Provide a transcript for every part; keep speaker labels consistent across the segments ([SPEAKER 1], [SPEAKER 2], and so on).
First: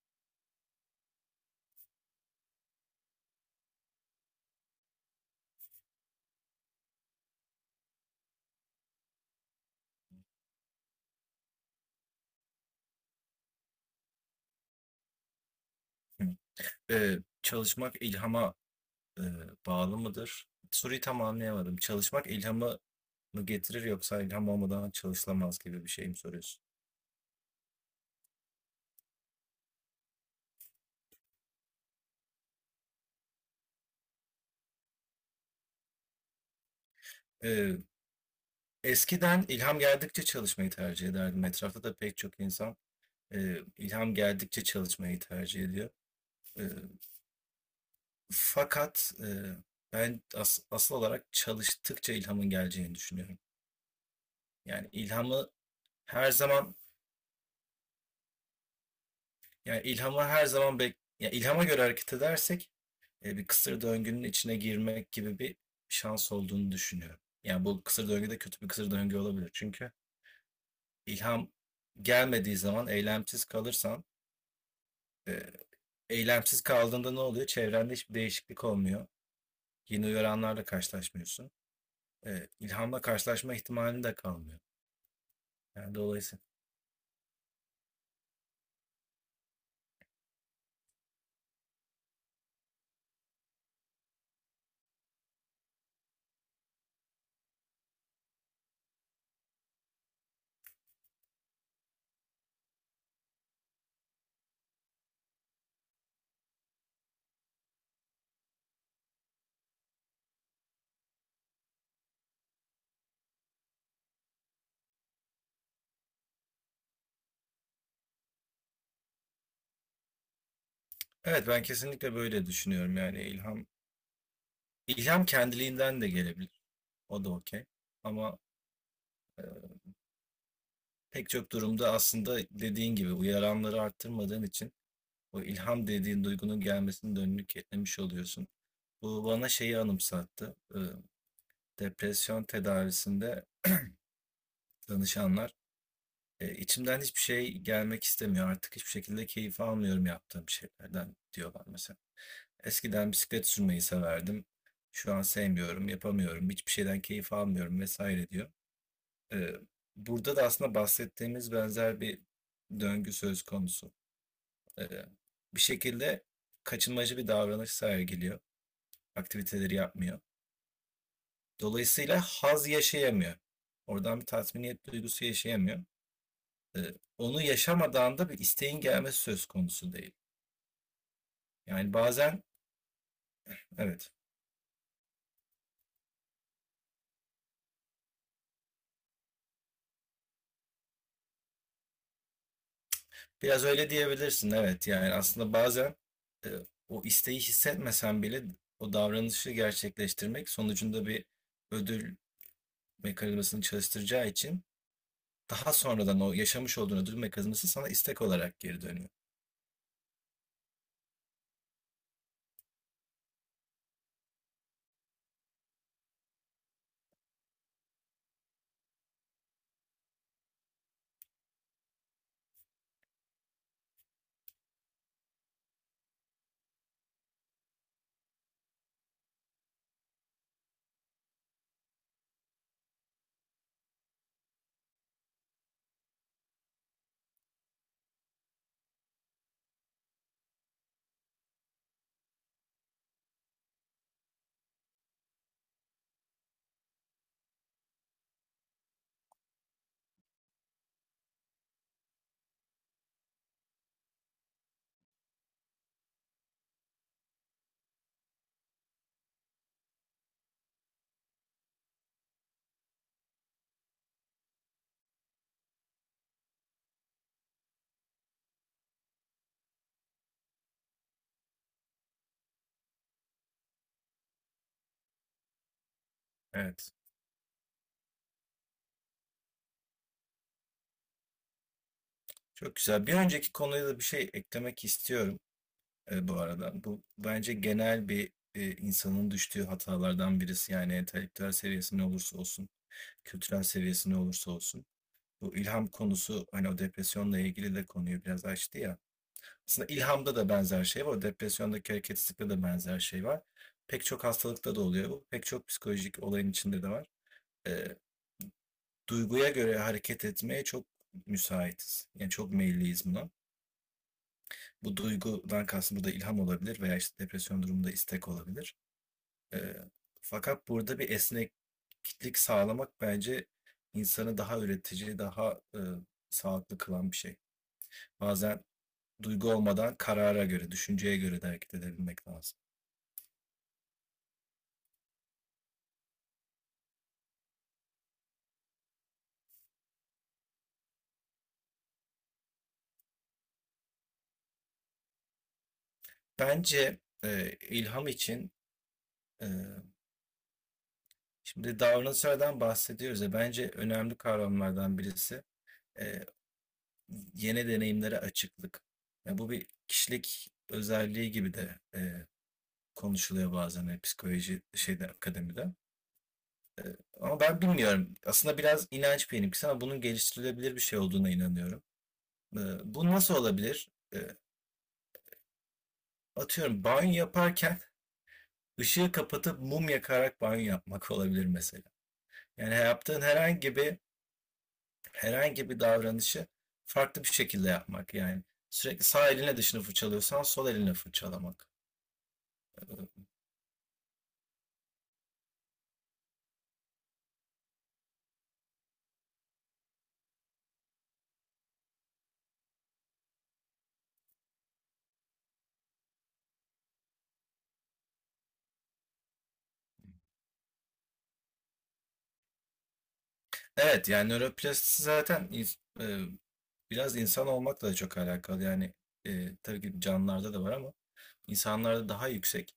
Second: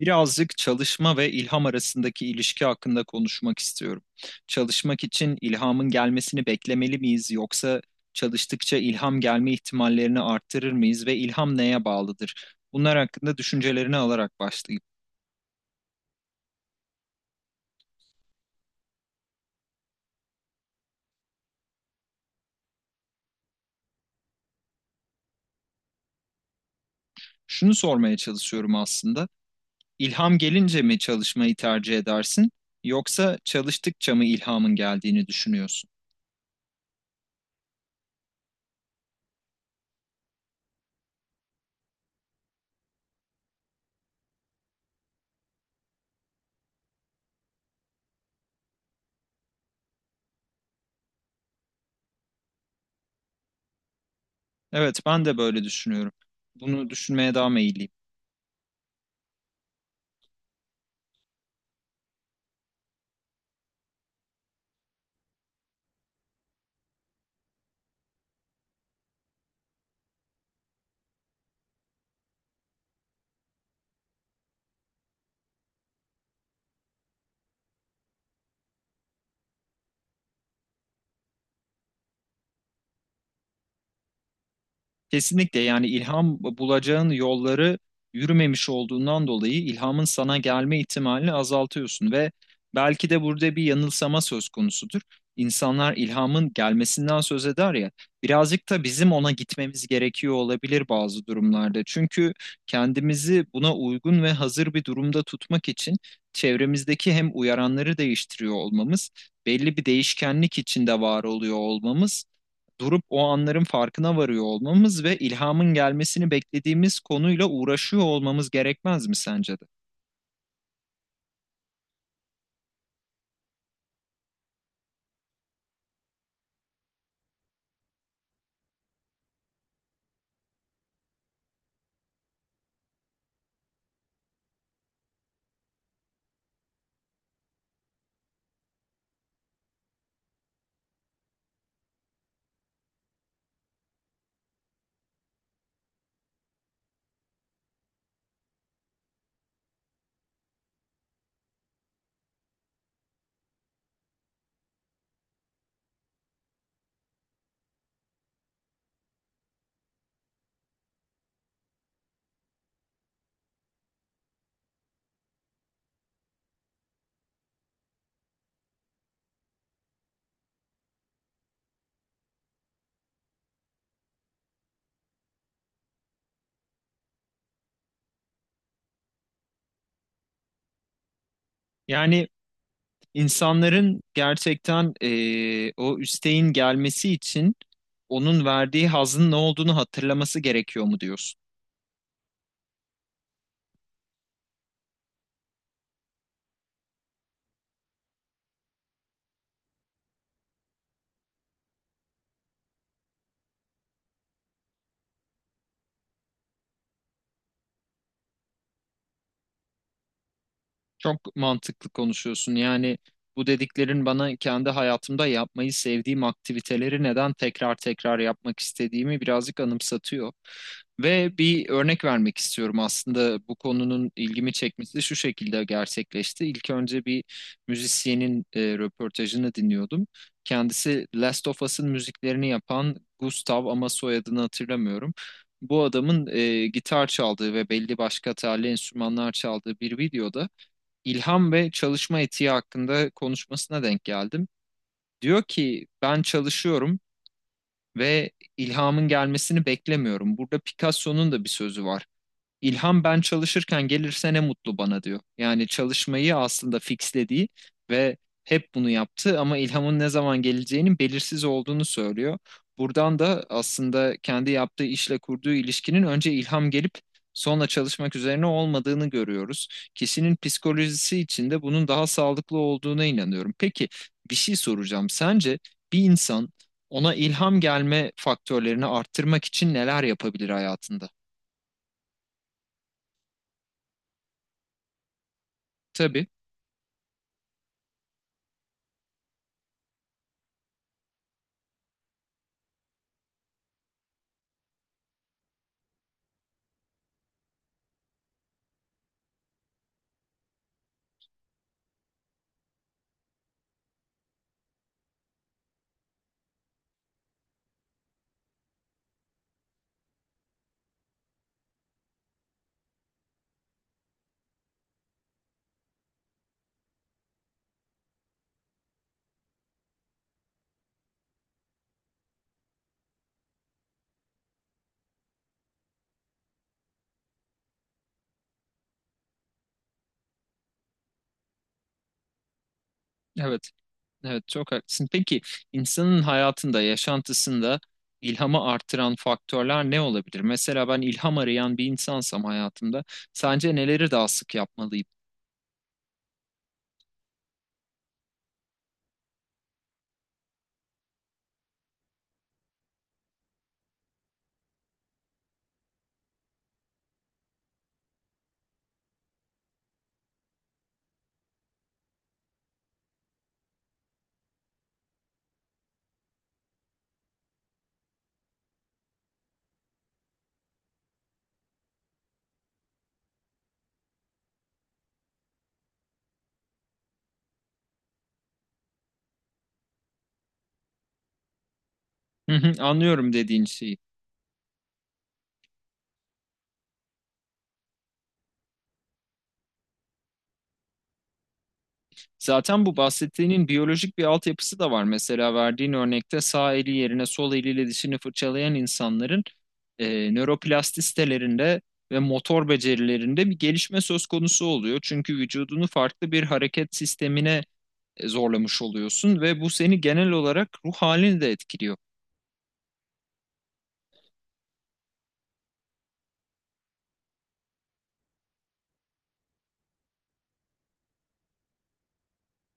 [SPEAKER 1] Birazcık çalışma ve ilham arasındaki ilişki hakkında konuşmak istiyorum. Çalışmak için ilhamın gelmesini beklemeli miyiz yoksa çalıştıkça ilham gelme ihtimallerini arttırır mıyız ve ilham neye bağlıdır? Bunlar hakkında düşüncelerini alarak başlayayım.
[SPEAKER 2] Çalışmak ilhama, eee, bağlı mıdır? Soruyu tam anlayamadım. Çalışmak ilhamı mı getirir yoksa ilham olmadan çalışılamaz gibi bir şey mi soruyorsun?
[SPEAKER 1] Şunu sormaya çalışıyorum aslında. İlham gelince mi çalışmayı tercih edersin yoksa çalıştıkça mı ilhamın geldiğini düşünüyorsun?
[SPEAKER 2] Eee, Eskiden ilham geldikçe çalışmayı tercih ederdim. Etrafta da pek çok insan, ilham geldikçe çalışmayı tercih ediyor. Eee, fakat, eee, ben asıl olarak çalıştıkça ilhamın geleceğini düşünüyorum. Yani
[SPEAKER 1] Evet, ben de
[SPEAKER 2] ilhamı
[SPEAKER 1] böyle düşünüyorum.
[SPEAKER 2] her zaman
[SPEAKER 1] Bunu düşünmeye daha meyilliyim.
[SPEAKER 2] Yani ilhamı her zaman ya ilhama göre hareket edersek bir kısır döngünün içine girmek gibi bir şans olduğunu düşünüyorum. Yani, bu kısır döngü de kötü bir kısır döngü olabilir. Çünkü ilham gelmediği zaman eylemsiz kalırsan, eee, eylemsiz kaldığında ne oluyor? Çevrende hiçbir değişiklik olmuyor. Yeni uyaranlarla karşılaşmıyorsun. İlhamla karşılaşma ihtimalin de kalmıyor.
[SPEAKER 1] Kesinlikle, yani
[SPEAKER 2] Yani,
[SPEAKER 1] ilham
[SPEAKER 2] dolayısıyla
[SPEAKER 1] bulacağın yolları yürümemiş olduğundan dolayı ilhamın sana gelme ihtimalini azaltıyorsun ve belki de burada bir yanılsama söz konusudur. İnsanlar ilhamın gelmesinden söz eder ya, birazcık da bizim ona gitmemiz gerekiyor olabilir bazı durumlarda. Çünkü kendimizi buna uygun ve hazır bir durumda tutmak için çevremizdeki hem uyaranları değiştiriyor olmamız, belli bir değişkenlik içinde var oluyor olmamız, durup o anların farkına varıyor olmamız ve ilhamın gelmesini beklediğimiz konuyla uğraşıyor olmamız gerekmez mi sence de?
[SPEAKER 2] evet, ben kesinlikle böyle düşünüyorum. Yani, ilham kendiliğinden de gelebilir. O da okay. Ama pek çok durumda aslında dediğin gibi uyaranları arttırmadığın için o ilham dediğin duygunun gelmesini de önünü kilitlemiş oluyorsun. Bu bana şeyi anımsattı. Depresyon tedavisinde danışanlar "E, içimden hiçbir şey gelmek istemiyor. Artık hiçbir şekilde keyif almıyorum yaptığım şeylerden," diyorlar mesela. Eskiden bisiklet sürmeyi severdim. Şu an sevmiyorum, yapamıyorum. Hiçbir şeyden keyif almıyorum vesaire diyor. Ee, Burada da aslında bahsettiğimiz benzer bir döngü söz konusu. Ee, Bir şekilde kaçınmacı bir davranış sergiliyor, aktiviteleri yapmıyor. Dolayısıyla haz yaşayamıyor. Oradan bir tatminiyet duygusu yaşayamıyor. Onu yaşamadan da bir isteğin gelmesi söz konusu değil. Yani
[SPEAKER 1] Yani
[SPEAKER 2] bazen
[SPEAKER 1] insanların
[SPEAKER 2] evet,
[SPEAKER 1] gerçekten o üsteğin gelmesi için onun verdiği hazın ne olduğunu hatırlaması gerekiyor mu diyorsun?
[SPEAKER 2] biraz öyle diyebilirsin, evet. Yani aslında bazen e, o isteği hissetmesen bile o davranışı gerçekleştirmek sonucunda bir ödül mekanizmasını çalıştıracağı için daha sonradan o yaşamış olduğun ödül mekanizması sana istek olarak geri dönüyor.
[SPEAKER 1] Çok mantıklı konuşuyorsun. Yani bu dediklerin bana kendi hayatımda yapmayı sevdiğim aktiviteleri neden tekrar tekrar yapmak istediğimi birazcık anımsatıyor. Ve bir örnek vermek istiyorum. Aslında bu konunun ilgimi çekmesi şu şekilde gerçekleşti. İlk önce bir müzisyenin röportajını dinliyordum. Kendisi Last of Us'ın müziklerini yapan Gustav, ama soyadını hatırlamıyorum. Bu adamın gitar çaldığı ve belli başka telli enstrümanlar çaldığı bir videoda ilham ve çalışma etiği hakkında konuşmasına denk geldim. Diyor ki ben çalışıyorum ve ilhamın gelmesini beklemiyorum. Burada Picasso'nun da bir sözü var. İlham ben çalışırken gelirse ne mutlu bana diyor. Yani çalışmayı aslında fixlediği ve hep bunu yaptı, ama ilhamın ne zaman geleceğinin belirsiz olduğunu söylüyor. Buradan da aslında kendi yaptığı işle kurduğu ilişkinin önce ilham gelip sonra çalışmak üzerine olmadığını görüyoruz. Kişinin psikolojisi için de bunun daha sağlıklı olduğuna inanıyorum. Peki, bir şey soracağım. Sence bir insan
[SPEAKER 2] Evet.
[SPEAKER 1] ona ilham gelme faktörlerini arttırmak için neler yapabilir hayatında?
[SPEAKER 2] Çok güzel. Bir önceki konuya da bir şey eklemek istiyorum.
[SPEAKER 1] Tabii,
[SPEAKER 2] Bu arada, bu bence genel bir, insanın düştüğü hatalardan birisi. Yani entelektüel seviyesi ne olursa olsun, kültürel seviyesi ne olursa olsun. Bu ilham konusu hani o depresyonla ilgili de konuyu biraz açtı ya. Aslında ilhamda da benzer şey var. Depresyondaki hareketsizlikte de benzer şey var. Pek çok hastalıkta da oluyor bu. Pek çok psikolojik olayın içinde de var. Eee, Duyguya göre hareket etmeye çok müsaitiz. Yani çok meyilliyiz buna. Bu duygudan kastım burada ilham olabilir veya işte depresyon durumunda istek olabilir. Ee, Fakat burada bir esneklik sağlamak bence insanı daha üretici, daha sağlıklı kılan bir şey. Bazen duygu olmadan karara göre, düşünceye göre de hareket edebilmek lazım.
[SPEAKER 1] evet. Evet, çok haklısın. Peki insanın hayatında, yaşantısında ilhamı artıran faktörler ne olabilir? Mesela ben ilham arayan bir insansam hayatımda sence neleri daha sık yapmalıyım?
[SPEAKER 2] Bence ilham için, e, şimdi davranışlardan bahsediyoruz ya, bence önemli kavramlardan birisi e, yeni deneyimlere açıklık. Ya bu bir kişilik özelliği gibi de konuşuluyor bazen, psikoloji şeyde, akademide. Ama ben bilmiyorum. Aslında biraz inanç benimkisi ama bunun geliştirilebilir bir şey olduğuna inanıyorum. Ee, Bu nasıl olabilir? Atıyorum, banyo yaparken ışığı kapatıp mum yakarak banyo yapmak olabilir mesela.
[SPEAKER 1] Hı
[SPEAKER 2] Yani
[SPEAKER 1] hı,
[SPEAKER 2] yaptığın
[SPEAKER 1] anlıyorum dediğin şeyi.
[SPEAKER 2] herhangi bir davranışı farklı bir şekilde yapmak. Yani sürekli sağ eline dışını fırçalıyorsan sol eline fırçalamak.
[SPEAKER 1] Zaten bu
[SPEAKER 2] Ee,
[SPEAKER 1] bahsettiğinin biyolojik bir altyapısı da var. Mesela verdiğin örnekte sağ eli yerine sol eliyle dişini fırçalayan insanların nöroplastistelerinde ve motor becerilerinde bir gelişme söz konusu oluyor. Çünkü vücudunu farklı bir hareket sistemine zorlamış oluyorsun ve bu seni genel olarak ruh halini de etkiliyor.
[SPEAKER 2] Evet, yani nöroplastisi zaten biraz insan olmakla da çok alakalı. Yani tabii ki canlılarda da var ama insanlarda daha yüksek.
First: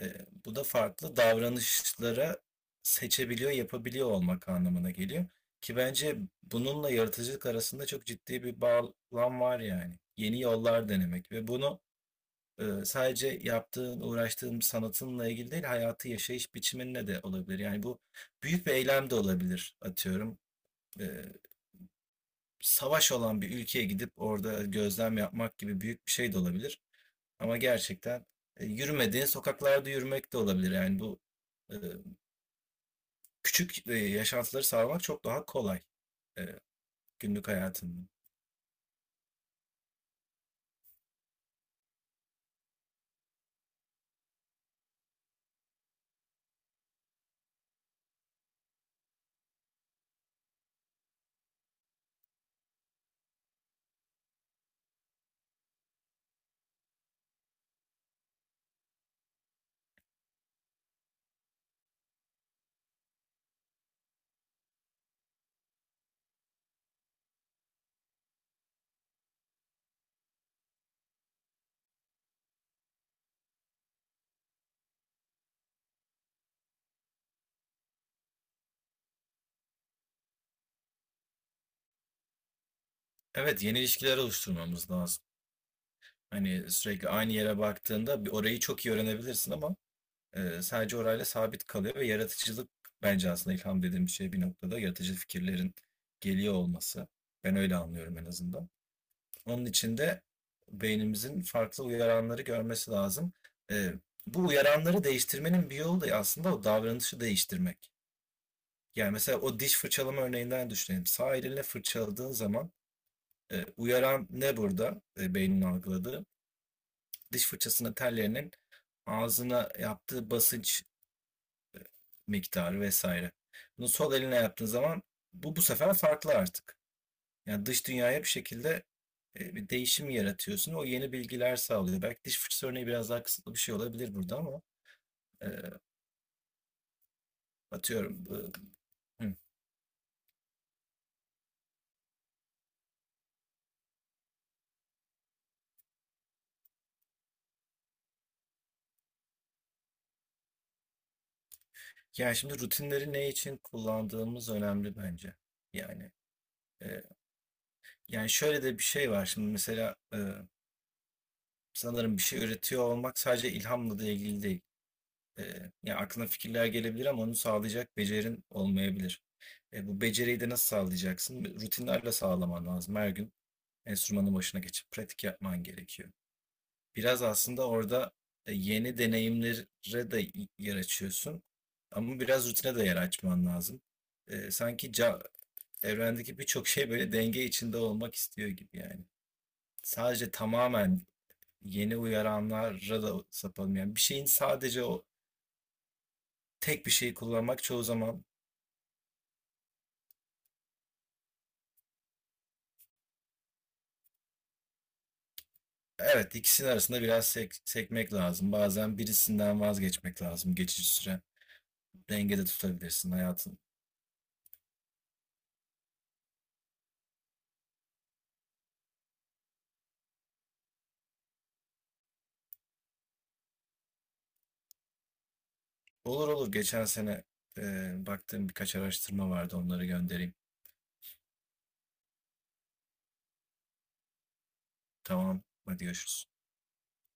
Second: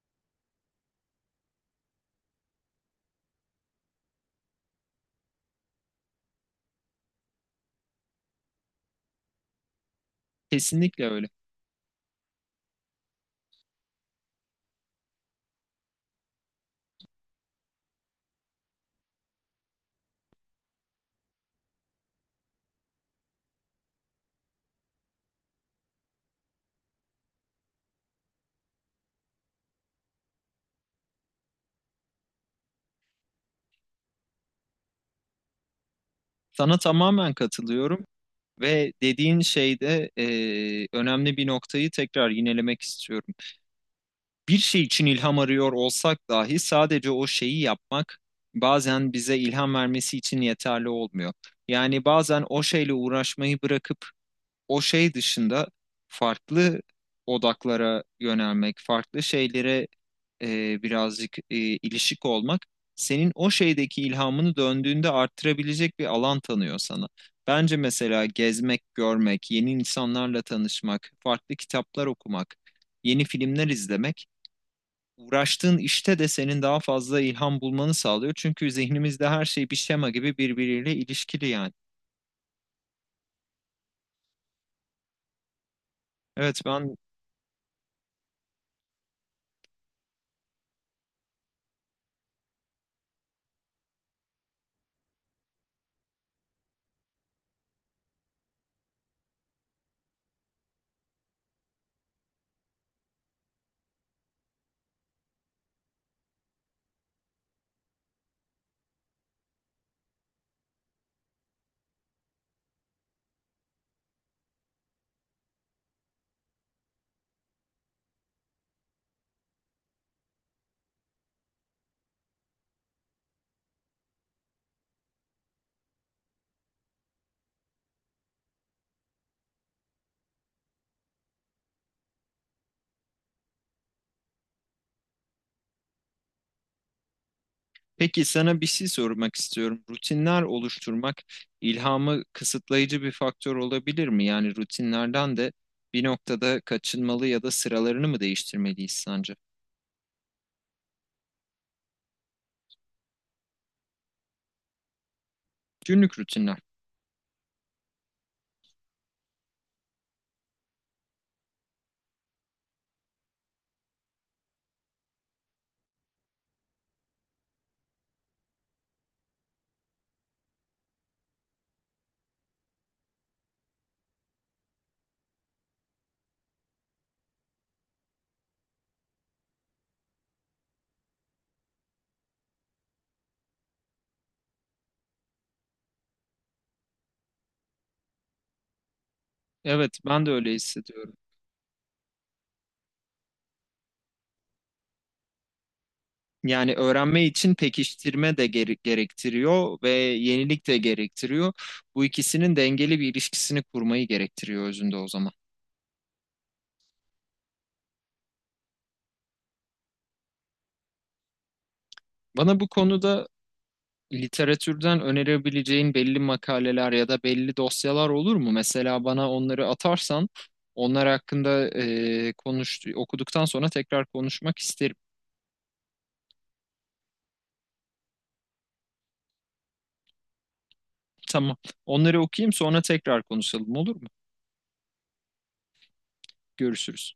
[SPEAKER 2] E, Bu da farklı davranışlara seçebiliyor, yapabiliyor olmak anlamına geliyor. Ki bence bununla yaratıcılık arasında çok ciddi bir bağlam var yani. Yeni yollar
[SPEAKER 1] Kesinlikle öyle.
[SPEAKER 2] denemek ve bunu sadece yaptığın, uğraştığın sanatınla ilgili değil, hayatı yaşayış biçiminle de olabilir. Yani bu büyük bir eylem de olabilir, atıyorum. E, Savaş olan bir ülkeye gidip orada gözlem yapmak gibi büyük bir şey de olabilir. Ama gerçekten yürümediğin sokaklarda yürümek de olabilir. Yani bu e, küçük, yaşantıları sarmak çok daha kolay, eee,
[SPEAKER 1] Sana tamamen
[SPEAKER 2] günlük hayatında.
[SPEAKER 1] katılıyorum ve dediğin şeyde önemli bir noktayı tekrar yinelemek istiyorum. Bir şey için ilham arıyor olsak dahi sadece o şeyi yapmak bazen bize ilham vermesi için yeterli olmuyor. Yani bazen o şeyle uğraşmayı bırakıp o şey dışında farklı odaklara yönelmek, farklı şeylere birazcık ilişik olmak senin o şeydeki ilhamını döndüğünde arttırabilecek bir alan tanıyor sana. Bence mesela gezmek, görmek, yeni insanlarla tanışmak, farklı kitaplar okumak, yeni filmler izlemek uğraştığın işte de senin daha fazla ilham bulmanı sağlıyor. Çünkü zihnimizde her şey bir şema gibi birbiriyle ilişkili yani.
[SPEAKER 2] Evet, yeni ilişkiler oluşturmamız lazım.
[SPEAKER 1] Evet,
[SPEAKER 2] Hani,
[SPEAKER 1] ben.
[SPEAKER 2] sürekli aynı yere baktığında bir orayı çok iyi öğrenebilirsin ama, sadece orayla sabit kalıyor ve yaratıcılık, bence aslında ilham dediğimiz şey bir noktada yaratıcı fikirlerin geliyor olması. Ben öyle anlıyorum en azından. Onun için de beynimizin farklı uyaranları görmesi lazım. Eee, Bu uyaranları değiştirmenin bir yolu da aslında o davranışı değiştirmek. Yani mesela o diş fırçalama örneğinden düşünelim. Sağ elinle fırçaladığın zaman uyaran ne burada, beynin algıladığı? Diş fırçasının tellerinin ağzına yaptığı basınç miktarı vesaire. Bunu sol eline yaptığın zaman bu sefer farklı artık. Yani dış dünyaya bir şekilde bir değişim yaratıyorsun. O yeni bilgiler sağlıyor. Belki diş fırçası örneği biraz daha kısıtlı bir şey olabilir burada ama e, atıyorum.
[SPEAKER 1] Peki sana bir
[SPEAKER 2] e,
[SPEAKER 1] şey
[SPEAKER 2] hı.
[SPEAKER 1] sormak istiyorum. Rutinler oluşturmak ilhamı kısıtlayıcı bir faktör olabilir mi? Yani rutinlerden de bir noktada kaçınmalı ya da sıralarını mı değiştirmeliyiz sence?
[SPEAKER 2] Yani şimdi rutinleri ne için kullandığımız önemli bence. Yani
[SPEAKER 1] Günlük rutinler.
[SPEAKER 2] e, Yani şöyle de bir şey var şimdi mesela, sanırım bir şey üretiyor olmak sadece ilhamla da ilgili değil. E, Yani aklına fikirler gelebilir ama onu sağlayacak becerin olmayabilir. Bu beceriyi de nasıl sağlayacaksın? Rutinlerle sağlaman lazım. Her gün enstrümanın başına geçip pratik yapman gerekiyor. Biraz aslında orada yeni deneyimlere de yer açıyorsun. Ama biraz rutine de yer açman lazım. E, sanki ca- evrendeki birçok şey böyle denge içinde olmak istiyor gibi yani.
[SPEAKER 1] Evet, ben de
[SPEAKER 2] Sadece
[SPEAKER 1] öyle
[SPEAKER 2] tamamen
[SPEAKER 1] hissediyorum.
[SPEAKER 2] yeni uyaranlara da sapalım. Yani bir şeyin sadece o
[SPEAKER 1] Yani
[SPEAKER 2] tek bir şeyi
[SPEAKER 1] öğrenme için
[SPEAKER 2] kullanmak çoğu zaman
[SPEAKER 1] pekiştirme de gerektiriyor ve yenilik de gerektiriyor. Bu ikisinin dengeli bir ilişkisini kurmayı gerektiriyor özünde o zaman.
[SPEAKER 2] evet, ikisinin arasında biraz sekmek lazım. Bazen birisinden vazgeçmek lazım geçici süre. Dengede
[SPEAKER 1] Bana bu
[SPEAKER 2] tutabilirsin
[SPEAKER 1] konuda
[SPEAKER 2] hayatın.
[SPEAKER 1] literatürden önerebileceğin belli makaleler ya da belli dosyalar olur mu? Mesela bana onları atarsan onlar hakkında konuş, okuduktan sonra tekrar konuşmak isterim.
[SPEAKER 2] Olur, olur, geçen sene baktığım birkaç araştırma vardı, onları göndereyim.
[SPEAKER 1] Tamam. Onları okuyayım, sonra tekrar konuşalım, olur mu?
[SPEAKER 2] Tamam, hadi görüşürüz.
[SPEAKER 1] Görüşürüz.